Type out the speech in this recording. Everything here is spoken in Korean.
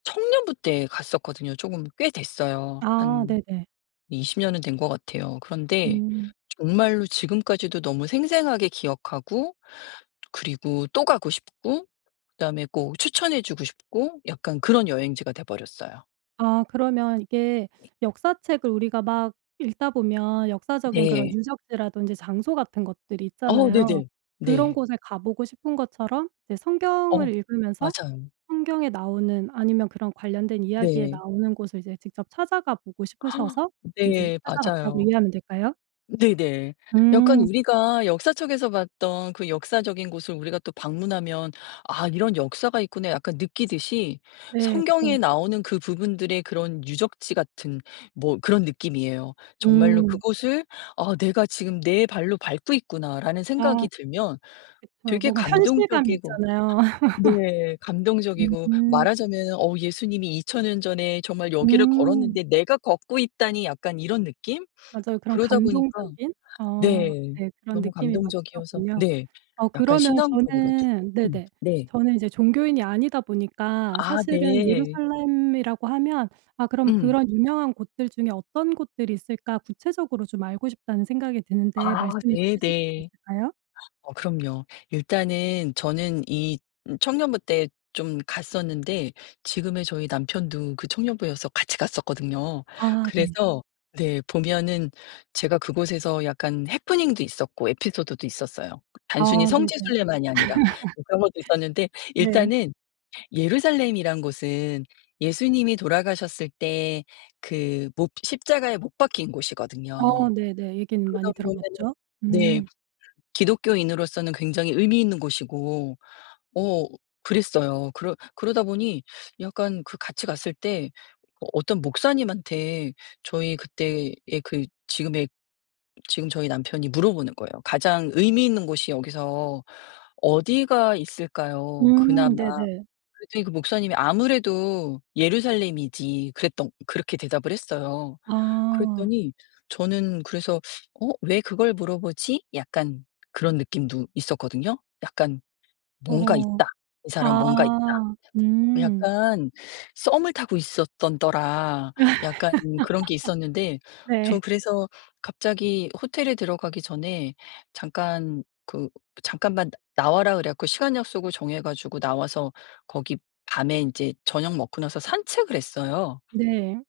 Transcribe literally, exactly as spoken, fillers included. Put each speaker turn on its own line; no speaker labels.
청년부 때 갔었거든요. 쪼금 꽤 됐어요.
아
한
네네.
이십 년은 된 것 같아요. 그런데
음.
정말로 지금까지도 너무 생생하게 기억하고 그리고 또 가고 싶고 그다음에 꼭 추천해 주고 싶고 약간 그런 여행지가 돼 버렸어요.
아 그러면 이게 역사책을 우리가 막 읽다 보면 역사적인 그런
네.
유적지라든지 장소 같은 것들이
어
있잖아요.
네네.
그런
네.
곳에 가 보고 싶은 것처럼 이제
어
성경을 읽으면서
맞아요.
성경에 나오는 아니면 그런 관련된 이야기에
네.
나오는 곳을 이제 직접 찾아가 보고 싶으셔서 이제
네
찾아갔다고
맞아요.
이해하면 될까요?
네네 약간
음.
우리가 역사책에서 봤던 그 역사적인 곳을 우리가 또 방문하면 '아 이런 역사가 있구나.' 약간 느끼듯이
네. 그쵸.
성경에 나오는 그 부분들의 그런 유적지 같은 뭐 그런 느낌이에요. 정말로
음.
그곳을 '아 내가 지금 내 발로 밟고 있구나.'라는
아.
생각이 들면
그쵸.
되게
뭔가 현실감이
감동적이고
있잖아요.
네 감동적이고
음.
말하자면은 '어 예수님이 이천 년 전에 정말 여기를
음.
걸었는데 내가 걷고 있다니.' 약간 이런 느낌?
맞아요. 그런
그러다 보니까
감동적인? 어
네
네 그런
너무
느낌이 막
감동적이어서
드셨군요.
네
어
약간
그러면
신앙적으로도.
저는
음
네네
네.
저는 이제 종교인이 아니다 보니까
아
사실은
네.
예루살렘이라고 하면 아 그럼
음.
그런 유명한 곳들 중에 어떤 곳들이 있을까 구체적으로 좀 알고 싶다는 생각이 드는데
아
말씀을 좀 해 주실 수
네네.
있을까요?
어 그럼요. 일단은 저는 이 음 청년부 때 좀 갔었는데 지금의 저희 남편도 그 청년부여서 같이 갔었거든요.
아 네.
그래서 네 보면은 제가 그곳에서 약간 해프닝도 있었고 에피소드도 있었어요. 단순히
아
성지
네네.
순례만이 아니라 뭐 그런 것도 있었는데
네.
일단은 예루살렘이란 곳은 예수님이 돌아가셨을 때 그 못 십자가에 못 박힌
아
곳이거든요.
네네. 얘기는
그런
많이
의미에는
들어봤죠.
네
음.
기독교인으로서는 굉장히 의미 있는 곳이고 어 그랬어요. 그러 그러다 보니 약간 그 같이 갔을 때 어 어떤 목사님한테 저희 그때의 그 지금의 지금 저희 남편이 물어보는 거예요. "가장 의미 있는 곳이 여기서 어디가 있을까요
음
그나마?"
네네.
그랬더니 그 목사님이 "아무래도 예루살렘이지." 그랬던 그렇게 대답을 했어요.
아.
그랬더니 저는 그래서 '어 왜 그걸 물어보지?' 약간 그런 느낌도 있었거든요. 약간 '뭔가
어허.
있다. 이 사람 뭔가 있다.'
아 음.
약간 썸을 타고 있었던더라 약간 그런 게 있었는데
네.
저 그래서 갑자기 호텔에 들어가기 전에 "잠깐 그 잠깐만 나와라." 그래 갖고 시간 약속을 정해 가지고 나와서 거기 밤에 인제 저녁 먹고 나서 산책을 했어요.
네.